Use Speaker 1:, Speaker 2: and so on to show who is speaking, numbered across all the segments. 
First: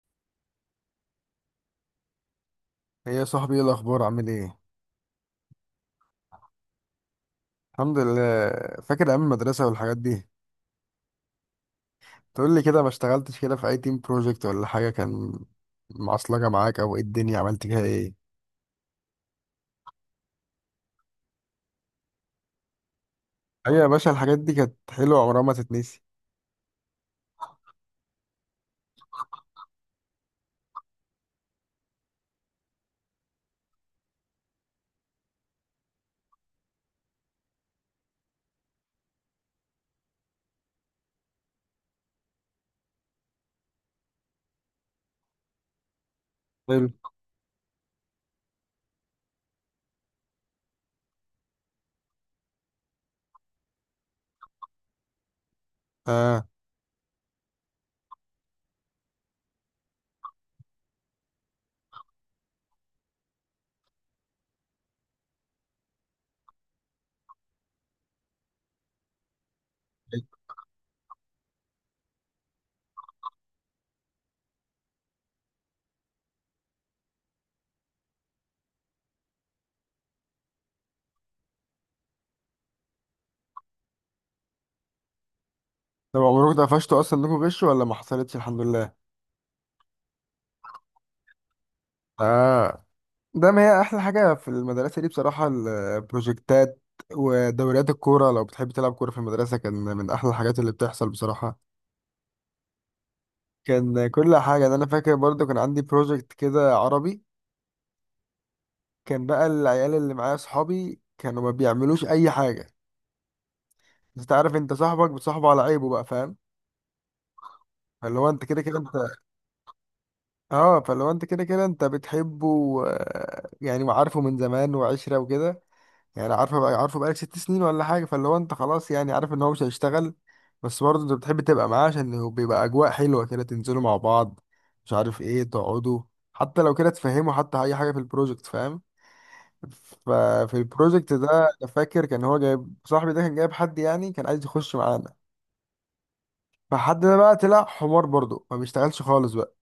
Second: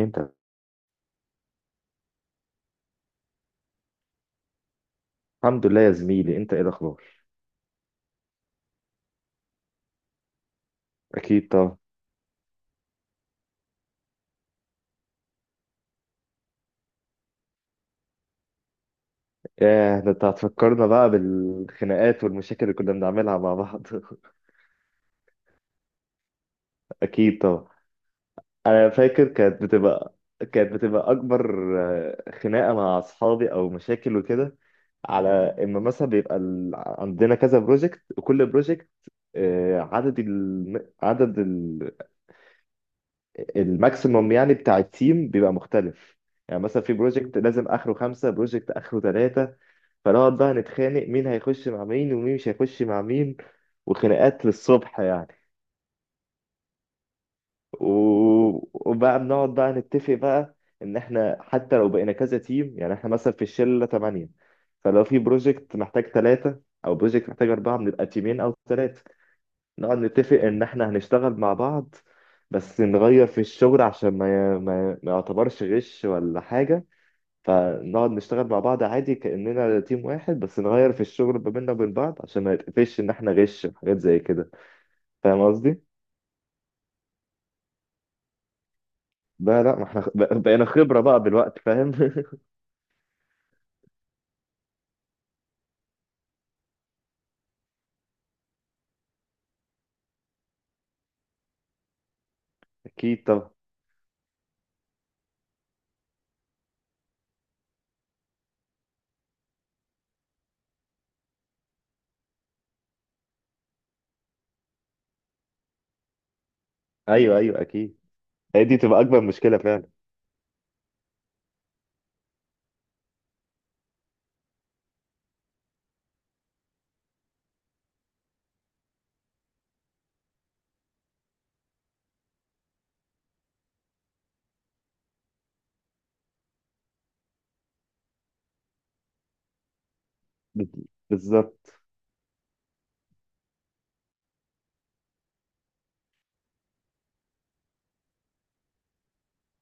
Speaker 1: انت.
Speaker 2: هي يا صاحبي، ايه الاخبار؟ عامل ايه؟
Speaker 1: الحمد لله يا زميلي، انت ايه الاخبار؟
Speaker 2: الحمد لله. فاكر ايام المدرسه والحاجات دي؟
Speaker 1: اكيد طبعا.
Speaker 2: تقول لي كده، ما اشتغلتش كده في اي تيم بروجكت ولا حاجه كان معصلجه معاك؟ او ايه الدنيا، عملت فيها ايه؟
Speaker 1: ياه، ده انت هتفكرنا بقى بالخناقات والمشاكل اللي كنا بنعملها مع
Speaker 2: ايوه يا
Speaker 1: بعض.
Speaker 2: باشا، الحاجات دي كانت حلوه، عمرها ما تتنسي.
Speaker 1: اكيد طبعا. انا فاكر كانت بتبقى اكبر، خناقه مع اصحابي او مشاكل وكده. على اما مثلا بيبقى عندنا كذا بروجكت وكل بروجكت، عدد الماكسيموم يعني بتاع التيم بيبقى مختلف. يعني مثلا
Speaker 2: حلو.
Speaker 1: في بروجكت لازم اخره 5 بروجكت اخره ثلاثة. فنقعد بقى نتخانق مين هيخش مع مين ومين مش هيخش مع مين، وخناقات للصبح يعني.
Speaker 2: اه.
Speaker 1: و- وبقى بنقعد بقى نتفق بقى ان احنا حتى لو بقينا كذا تيم، يعني احنا مثلا في الشله تمانية. فلو في بروجكت محتاج ثلاثة او بروجكت محتاج اربعة بنبقى تيمين او ثلاثة. نقعد نتفق ان احنا هنشتغل مع بعض، بس نغير في الشغل عشان ما يعتبرش غش ولا حاجة. فنقعد نشتغل مع بعض عادي كأننا تيم واحد، بس نغير في الشغل ما بيننا وبين بعض عشان ما يتقفش إن إحنا غش وحاجات زي كده. فاهم قصدي؟
Speaker 2: طب عمركم اتقفشتوا اصلا انكم غشوا ولا ما حصلتش؟ الحمد لله.
Speaker 1: بقى لا، ما إحنا بقينا خبرة بقى بالوقت، فاهم؟
Speaker 2: اه، ده ما هي احلى حاجه في المدرسه دي بصراحه البروجكتات، ودوريات الكوره لو بتحب تلعب كوره في المدرسه كان من احلى الحاجات اللي بتحصل بصراحه.
Speaker 1: أكيد طبعا.
Speaker 2: كان كل حاجة. ده أنا فاكر برضو كان عندي بروجكت كده عربي، كان بقى العيال اللي معايا صحابي كانوا ما بيعملوش أي حاجة. بس أنت عارف، أنت صاحبك بتصاحبه على عيبه بقى، فاهم؟
Speaker 1: أيوه أيوه، أكيد.
Speaker 2: فاللي هو أنت كده
Speaker 1: هي دي
Speaker 2: كده أنت.
Speaker 1: تبقى أكبر مشكلة فعلا.
Speaker 2: أه، فاللي هو أنت كده كده أنت بتحبه، يعني وعارفه من زمان وعشرة وكده. يعني عارفه بقى، عارفه بقالك 6 سنين ولا حاجة، فاللي هو أنت خلاص يعني عارف إن هو مش هيشتغل. بس برضه أنت بتحب تبقى معاه عشان هو بيبقى أجواء حلوة كده، تنزلوا مع بعض، مش عارف إيه، تقعدوا، حتى لو كده تفهموا حتى أي حاجة في البروجكت، فاهم؟ ففي
Speaker 1: بال-
Speaker 2: البروجكت ده انا
Speaker 1: بالظبط.
Speaker 2: فاكر كان هو جايب صاحبي ده، كان جايب حد يعني كان عايز يخش معانا. فحد ده بقى طلع حمار برضه، ما بيشتغلش خالص بقى.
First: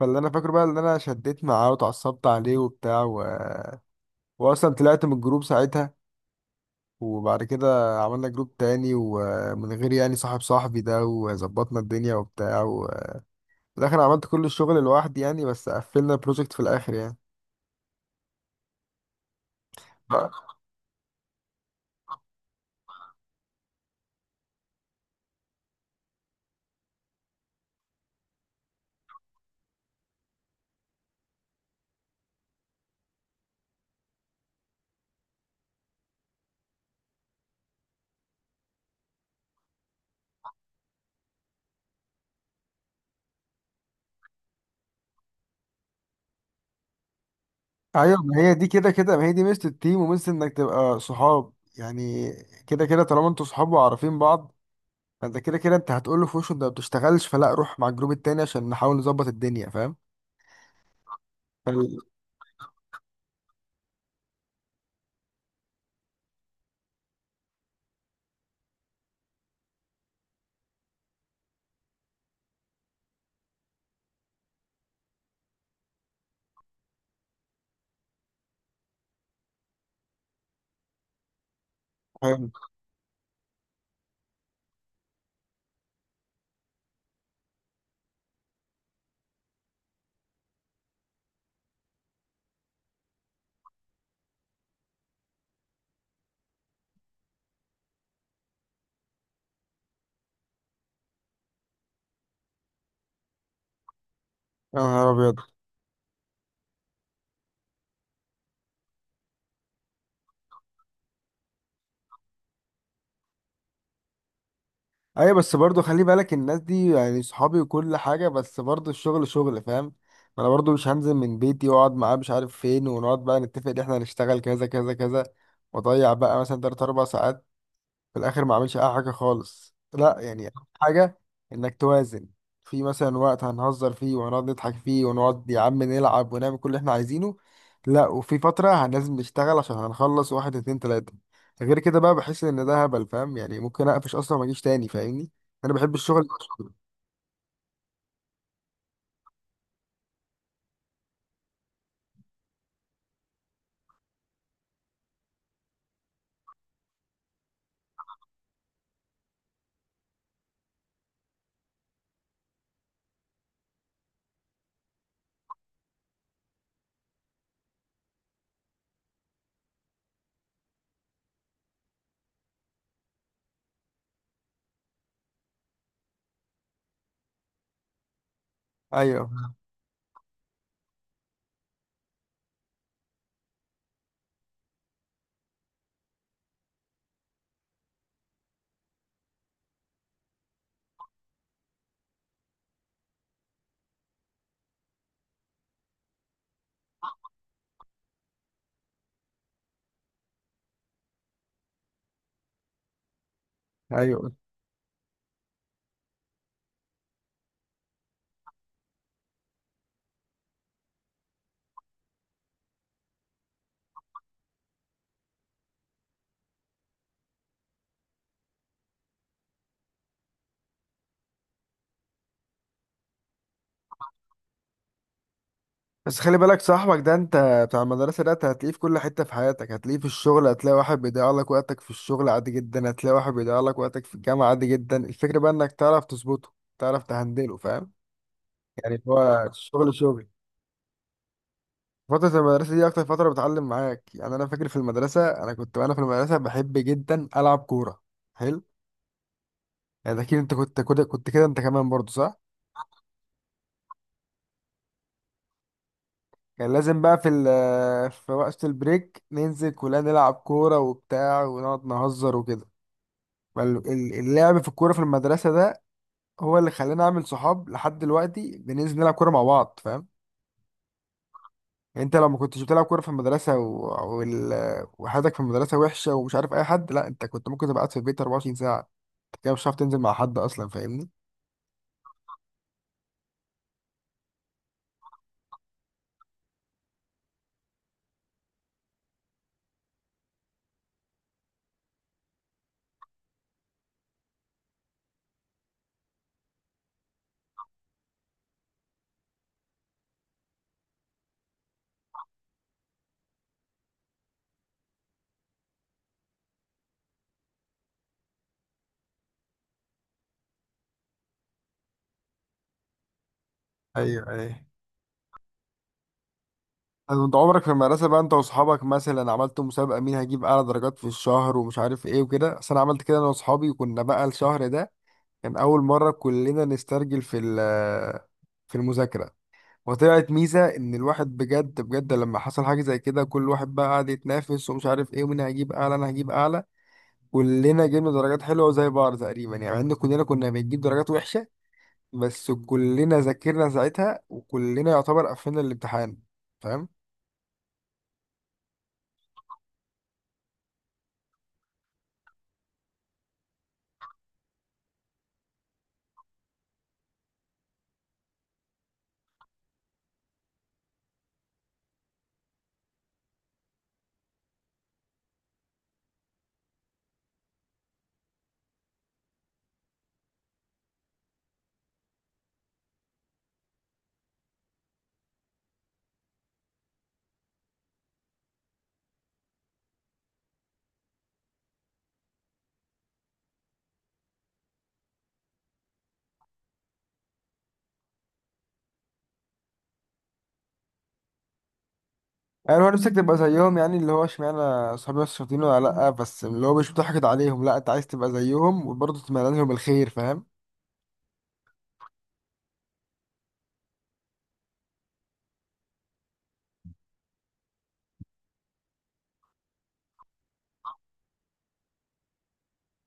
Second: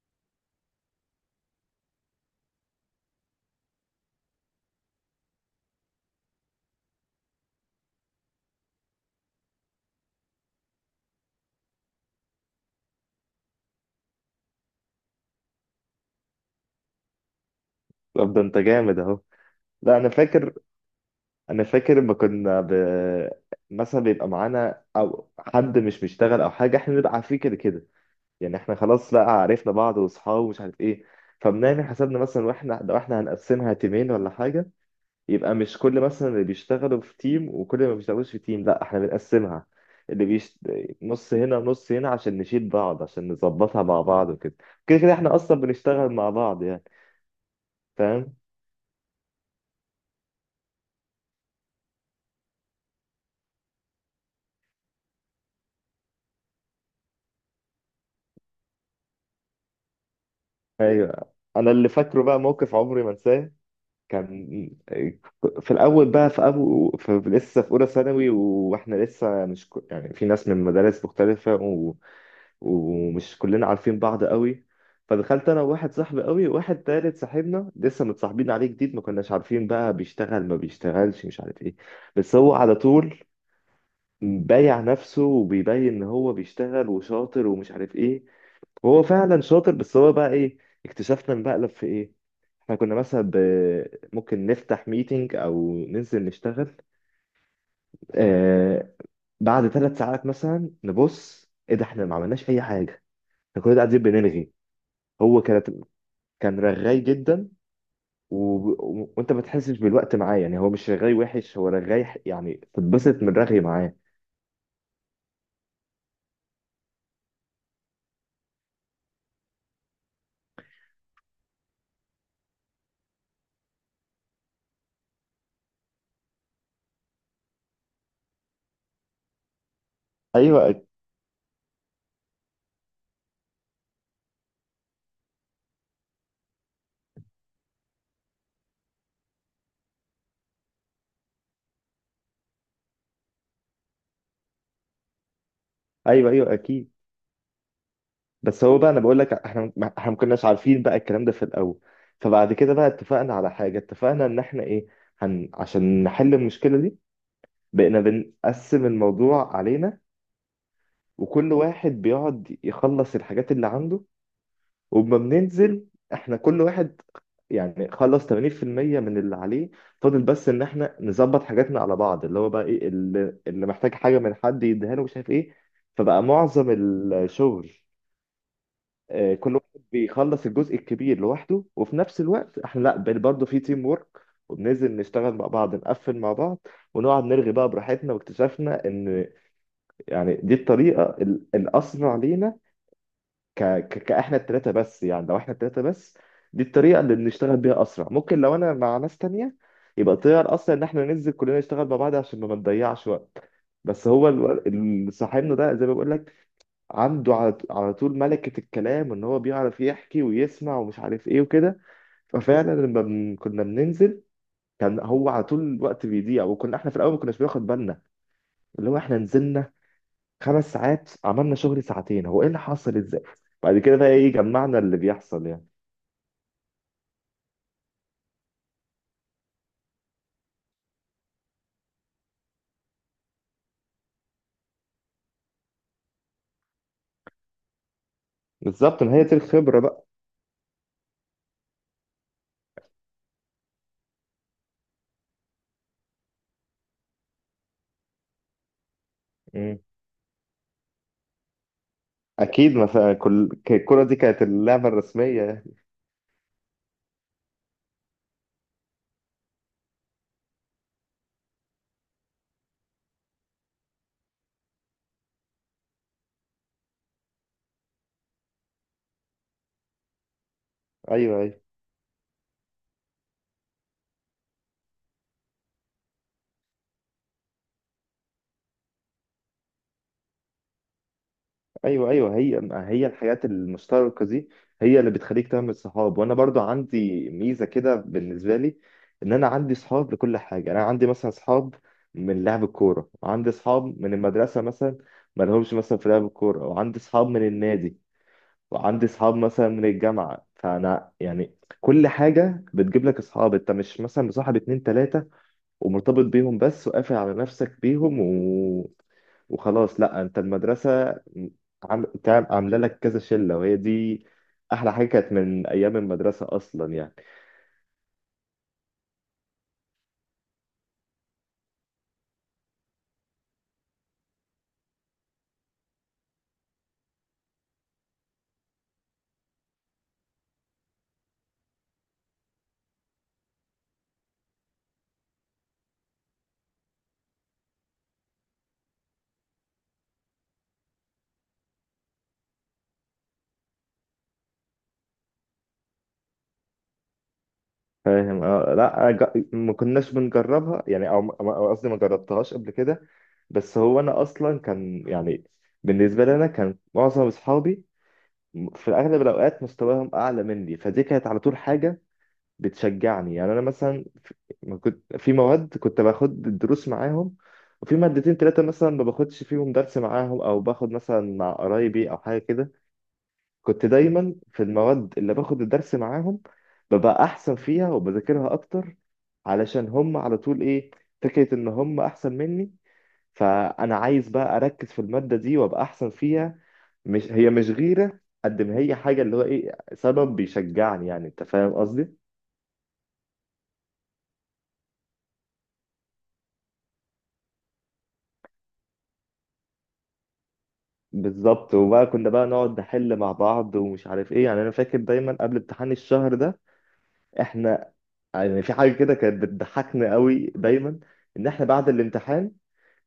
Speaker 2: فاللي انا فاكره بقى ان انا شديت معاه واتعصبت عليه وبتاع واصلا طلعت من الجروب ساعتها. وبعد كده عملنا جروب تاني، ومن غير يعني صاحب صاحبي ده، وظبطنا الدنيا وبتاع في الاخر عملت كل الشغل لوحدي يعني، بس قفلنا البروجكت في الاخر يعني.
Speaker 1: طب ده أنت جامد أهو. لا، أنا فاكر. أنا فاكر لما كنا مثلا بيبقى معانا أو حد مش بيشتغل أو حاجة، إحنا نبقى عارفين كده كده. يعني احنا خلاص، لا، عرفنا بعض واصحاب ومش عارف ايه. فبنعمل حسابنا مثلا، واحنا لو احنا هنقسمها تيمين ولا حاجه، يبقى مش كل مثلا اللي بيشتغلوا في تيم وكل اللي ما بيشتغلوش في تيم، لا، احنا بنقسمها. اللي بيش... نص هنا ونص هنا، عشان نشيل بعض، عشان نظبطها مع بعض وكده. كده كده احنا اصلا بنشتغل مع بعض يعني.
Speaker 2: ايوه،
Speaker 1: فاهم.
Speaker 2: ما هي دي كده كده، ما هي دي ميزه التيم وميزه انك تبقى صحاب يعني. كده كده طالما انتوا صحاب وعارفين بعض، فانت كده كده انت هتقول له في وشه انت ما بتشتغلش، فلا روح مع الجروب التاني عشان نحاول نظبط الدنيا، فاهم؟
Speaker 1: ايوه، انا اللي
Speaker 2: فال-
Speaker 1: فاكره بقى موقف عمري ما انساه. كان في الاول بقى، في ابو في لسه في اولى ثانوي، واحنا لسه مش يعني في ناس من مدارس مختلفه، ومش كلنا عارفين بعض قوي. فدخلت انا وواحد صاحبي قوي وواحد تالت صاحبنا لسه متصاحبين عليه جديد، ما كناش عارفين بقى بيشتغل ما بيشتغلش، مش عارف ايه. بس
Speaker 2: فاهم.
Speaker 1: هو على طول بايع نفسه وبيبين ان هو بيشتغل وشاطر ومش عارف ايه. وهو فعلا شاطر، بس هو بقى ايه؟ اكتشفنا المقلب في ايه. احنا كنا مثلا ممكن نفتح ميتنج او ننزل نشتغل. آه... بعد 3 ساعات مثلا نبص، ايه ده احنا ما عملناش اي حاجه. احنا كنا قاعدين بنلغي.
Speaker 2: يا نهار ابيض.
Speaker 1: هو كان رغاي جدا. و... و... وانت ما تحسش بالوقت معاه، يعني هو مش رغاي وحش، هو رغاي يعني تتبسط من رغي معاه.
Speaker 2: ايوه بس برضو خلي بالك، الناس دي يعني صحابي وكل حاجه، بس برضو الشغل شغل، فاهم؟ ما انا برضو مش هنزل من بيتي واقعد معاه مش عارف فين، ونقعد بقى نتفق ان احنا هنشتغل كذا كذا كذا، واضيع بقى مثلا 3 4 ساعات، في الاخر ما اعملش اي حاجه خالص. لا يعني أهم
Speaker 1: ايوه
Speaker 2: حاجه انك توازن، في مثلا وقت هنهزر فيه وهنقعد نضحك فيه ونقعد يا عم نلعب ونعمل كل اللي احنا عايزينه، لا وفي فتره لازم نشتغل عشان هنخلص واحد اتنين تلاته. غير كده بقى بحس ان ده هبل، فاهم؟ يعني ممكن اقفش اصلا ما اجيش تاني، فاهمني؟ انا بحب الشغل
Speaker 1: ايوه
Speaker 2: يبقى
Speaker 1: ايوه
Speaker 2: شغل.
Speaker 1: اكيد. بس هو بقى انا بقول لك، احنا احنا ما كناش عارفين بقى الكلام ده في الاول. فبعد كده بقى اتفقنا على حاجه، اتفقنا ان احنا ايه، عشان نحل المشكله دي بقينا بنقسم الموضوع علينا، وكل واحد بيقعد يخلص الحاجات اللي عنده. وما بننزل احنا، كل واحد يعني خلص 80% من اللي عليه، فاضل بس ان احنا نظبط حاجاتنا على بعض، اللي هو بقى ايه، اللي محتاج حاجه من حد يديها له، مش عارف ايه. فبقى معظم الشغل،
Speaker 2: ايوه
Speaker 1: كل واحد بيخلص الجزء الكبير لوحده، وفي نفس الوقت احنا، لا، برضه في تيم وورك، وبننزل نشتغل مع بعض نقفل مع بعض، ونقعد نرغي بقى براحتنا. واكتشفنا ان يعني دي الطريقه الاسرع لينا. ك... ك... كاحنا التلاتة بس، يعني لو احنا التلاتة بس، دي الطريقة اللي بنشتغل بيها أسرع. ممكن لو أنا مع ناس تانية يبقى الطريقة الأسرع إن احنا ننزل كلنا نشتغل مع بعض عشان ما بنضيعش وقت. بس هو
Speaker 2: ايوه.
Speaker 1: اللي صاحبنا ده زي ما بقول لك، عنده على على طول ملكة الكلام، وإن هو بيعرف يحكي ويسمع ومش عارف إيه وكده. ففعلا لما كنا بننزل، كان هو على طول الوقت بيضيع، وكنا احنا في الأول ما كناش بناخد بالنا. اللي هو احنا نزلنا 5 ساعات، عملنا شغل ساعتين، هو ايه اللي حصل ازاي؟ بعد كده بقى ايه، جمعنا اللي بيحصل يعني.
Speaker 2: بس خلي بالك صاحبك ده انت، بتاع المدرسة ده، انت هتلاقيه في كل حتة في حياتك، هتلاقيه في الشغل، هتلاقي واحد بيضيع لك وقتك في الشغل عادي جدا، هتلاقي واحد بيضيع لك وقتك في الجامعة عادي جدا. الفكرة بقى انك تعرف تظبطه، تعرف تهندله، فاهم؟ يعني
Speaker 1: بالظبط، ما هي دي
Speaker 2: هو
Speaker 1: الخبرة
Speaker 2: الشغل
Speaker 1: بقى.
Speaker 2: شغل. فترة المدرسة دي أكتر فترة بتعلم معاك، يعني أنا فاكر في المدرسة أنا كنت، وأنا في المدرسة بحب جدا ألعب كورة. حلو.
Speaker 1: مم.
Speaker 2: يعني أكيد أنت كنت كده، كنت كده أنت كمان برضو، صح؟
Speaker 1: اكيد، ما فا- كل ك- الكرة دي كانت اللعبة الرسمية يعني.
Speaker 2: كان لازم بقى في وقت البريك ننزل كلنا نلعب كورة وبتاع، ونقعد نهزر وكده. اللعب في الكورة في المدرسة ده هو اللي خلاني أعمل صحاب لحد دلوقتي، بننزل نلعب كورة مع بعض، فاهم؟
Speaker 1: ايوه ايوه.
Speaker 2: يعني أنت لو ما كنتش بتلعب كورة في المدرسة وال... وحياتك في المدرسة وحشة ومش عارف أي حد، لا أنت كنت ممكن تبقى قاعد في البيت 24 ساعة. أنت كده مش هتعرف تنزل مع حد أصلا، فاهمني؟
Speaker 1: ايوه ايوه، هي ما هي الحاجات المشتركة دي، هي اللي بتخليك تعمل صحاب. وانا برضو عندي ميزة كده بالنسبة لي، ان انا عندي صحاب لكل حاجة. انا عندي مثلا صحاب من لعب الكورة، وعندي صحاب من المدرسة مثلا ما لهمش مثلا في لعب الكورة، وعندي صحاب من النادي، وعندي اصحاب مثلا من الجامعه. فانا يعني كل حاجه بتجيب لك اصحاب. انت مش مثلا مصاحب اتنين تلاته ومرتبط بيهم بس وقافل على نفسك بيهم وخلاص. لا، انت المدرسه عامله لك كذا شله، وهي
Speaker 2: ايوه
Speaker 1: دي
Speaker 2: ايوه.
Speaker 1: احلى حاجه كانت من ايام المدرسه اصلا يعني.
Speaker 2: أنا أنت عمرك في المدرسة بقى أنت وأصحابك مثلا عملتوا مسابقة مين هيجيب أعلى درجات في الشهر ومش عارف إيه وكده؟ أصل أنا عملت كده أنا وأصحابي، وكنا بقى الشهر ده كان أول مرة كلنا نسترجل في المذاكرة. وطلعت ميزة إن الواحد بجد بجد لما حصل حاجة زي كده كل واحد بقى قعد يتنافس ومش عارف إيه، ومين هيجيب أعلى، أنا هجيب أعلى. كلنا جبنا درجات حلوة زي بعض تقريبا يعني، مع إن كلنا كنا بنجيب درجات وحشة. بس كلنا ذاكرنا ساعتها وكلنا يعتبر قفلنا الامتحان، فاهم؟
Speaker 1: فاهم. آه، لا ج... ما كناش بنجربها يعني، او أو قصدي ما جربتهاش قبل كده. بس هو انا اصلا كان يعني، بالنسبه لي انا كان معظم اصحابي في اغلب الاوقات مستواهم اعلى مني، فدي كانت على طول حاجه بتشجعني. يعني انا مثلا ما كنت في مواد كنت باخد الدروس معاهم، وفي مادتين ثلاثه مثلا ما باخدش فيهم درس معاهم، او باخد مثلا مع قرايبي او حاجه كده. كنت دايما في المواد اللي باخد الدرس معاهم ببقى احسن فيها وبذاكرها اكتر، علشان هم على طول ايه، فكره ان هم احسن مني، فانا عايز بقى اركز في الماده دي وابقى احسن فيها. مش هي مش غيرة، قد ما هي حاجة اللي هو ايه، سبب بيشجعني يعني. انت فاهم قصدي؟
Speaker 2: يعني هو نفسك تبقى زيهم يعني، اللي هو اشمعنى أصحابي نفس الشاطرين ولا لأ، بس اللي هو مش بتحقد عليهم، لأ أنت عايز تبقى زيهم وبرضه تتمنى لهم الخير، فاهم؟
Speaker 1: بالظبط. وبقى كنا بقى نقعد نحل مع بعض ومش عارف ايه. يعني انا فاكر دايما قبل امتحان الشهر ده احنا يعني في حاجة كده كانت بتضحكنا قوي دايما، ان احنا بعد الامتحان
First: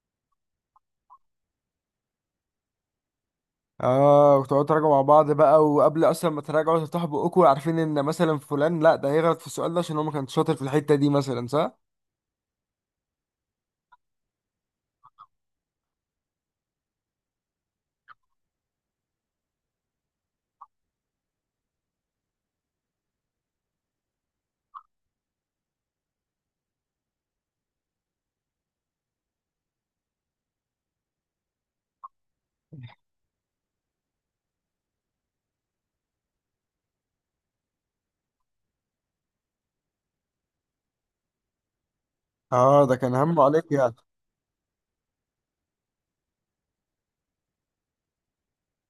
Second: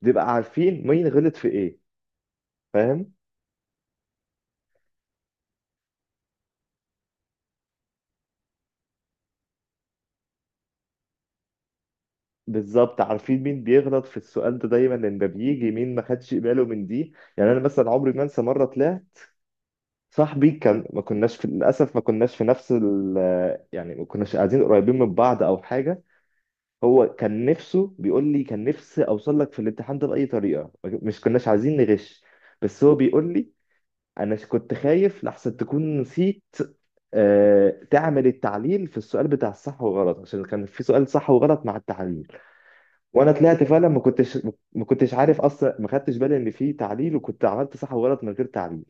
Speaker 1: بنبقى عارفين مين غلط في ايه. فاهم.
Speaker 2: اه، وتقعدوا تراجعوا مع بعض بقى، وقبل اصلا ما تراجعوا تفتحوا بقكم عارفين ان مثلا فلان، لا ده هيغلط في السؤال ده عشان هو ما كانش شاطر في الحتة دي مثلا، صح؟
Speaker 1: بالظبط، عارفين مين بيغلط في السؤال ده دايما، لان ده بيجي مين ما خدش باله من دي. يعني انا مثلا عمري ما انسى مرة طلعت، صاحبي كان ما كناش في، للاسف ما كناش في نفس ال، يعني ما كناش قاعدين قريبين من بعض او حاجه. هو كان نفسه، بيقول لي كان نفسي اوصل لك في الامتحان ده باي طريقه، مش كناش عايزين نغش، بس هو بيقول لي انا كنت خايف لحسن تكون نسيت تعمل التعليل في السؤال بتاع الصح والغلط، عشان كان في سؤال صح وغلط مع التعليل.
Speaker 2: اه، ده كان
Speaker 1: وانا
Speaker 2: همه
Speaker 1: طلعت
Speaker 2: عليك
Speaker 1: فعلا
Speaker 2: يعني.
Speaker 1: ما كنتش، ما كنتش عارف اصلا، ما خدتش بالي ان في تعليل، وكنت عملت صح وغلط من غير تعليل.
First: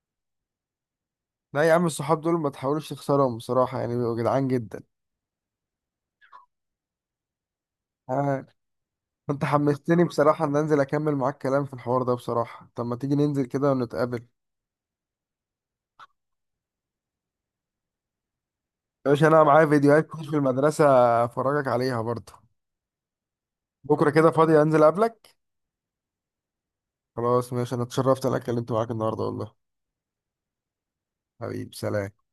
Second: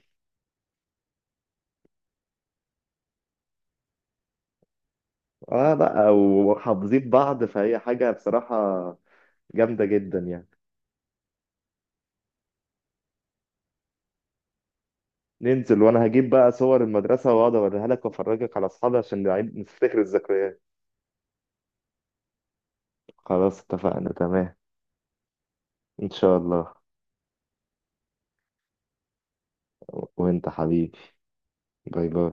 Speaker 2: لا يا عم، الصحاب دول ما تحاولوش تخسرهم بصراحة، يعني بيبقوا جدعان جدا.
Speaker 1: اه لا، وحافظين بعض، فهي حاجة
Speaker 2: آه.
Speaker 1: بصراحة.
Speaker 2: انت
Speaker 1: جامدة
Speaker 2: حمستني
Speaker 1: جدا
Speaker 2: بصراحة
Speaker 1: يعني.
Speaker 2: ان انزل اكمل معاك كلام في الحوار ده بصراحة، طب ما تيجي ننزل كده ونتقابل؟
Speaker 1: ننزل وانا هجيب بقى صور المدرسة، واقعد اوريها لك وافرجك على اصحابي
Speaker 2: يا
Speaker 1: عشان
Speaker 2: باشا انا
Speaker 1: نعيد
Speaker 2: معايا
Speaker 1: نفتكر
Speaker 2: فيديوهات كتير في
Speaker 1: الذكريات.
Speaker 2: المدرسة، افرجك عليها برضه.
Speaker 1: خلاص
Speaker 2: بكرة
Speaker 1: اتفقنا
Speaker 2: كده
Speaker 1: تمام.
Speaker 2: فاضي، انزل اقابلك.
Speaker 1: ان شاء الله.
Speaker 2: خلاص ماشي، انا اتشرفت إن انا اتكلمت معاك النهاردة والله.
Speaker 1: وانت حبيبي.
Speaker 2: حبيب،
Speaker 1: باي
Speaker 2: سلام.
Speaker 1: باي.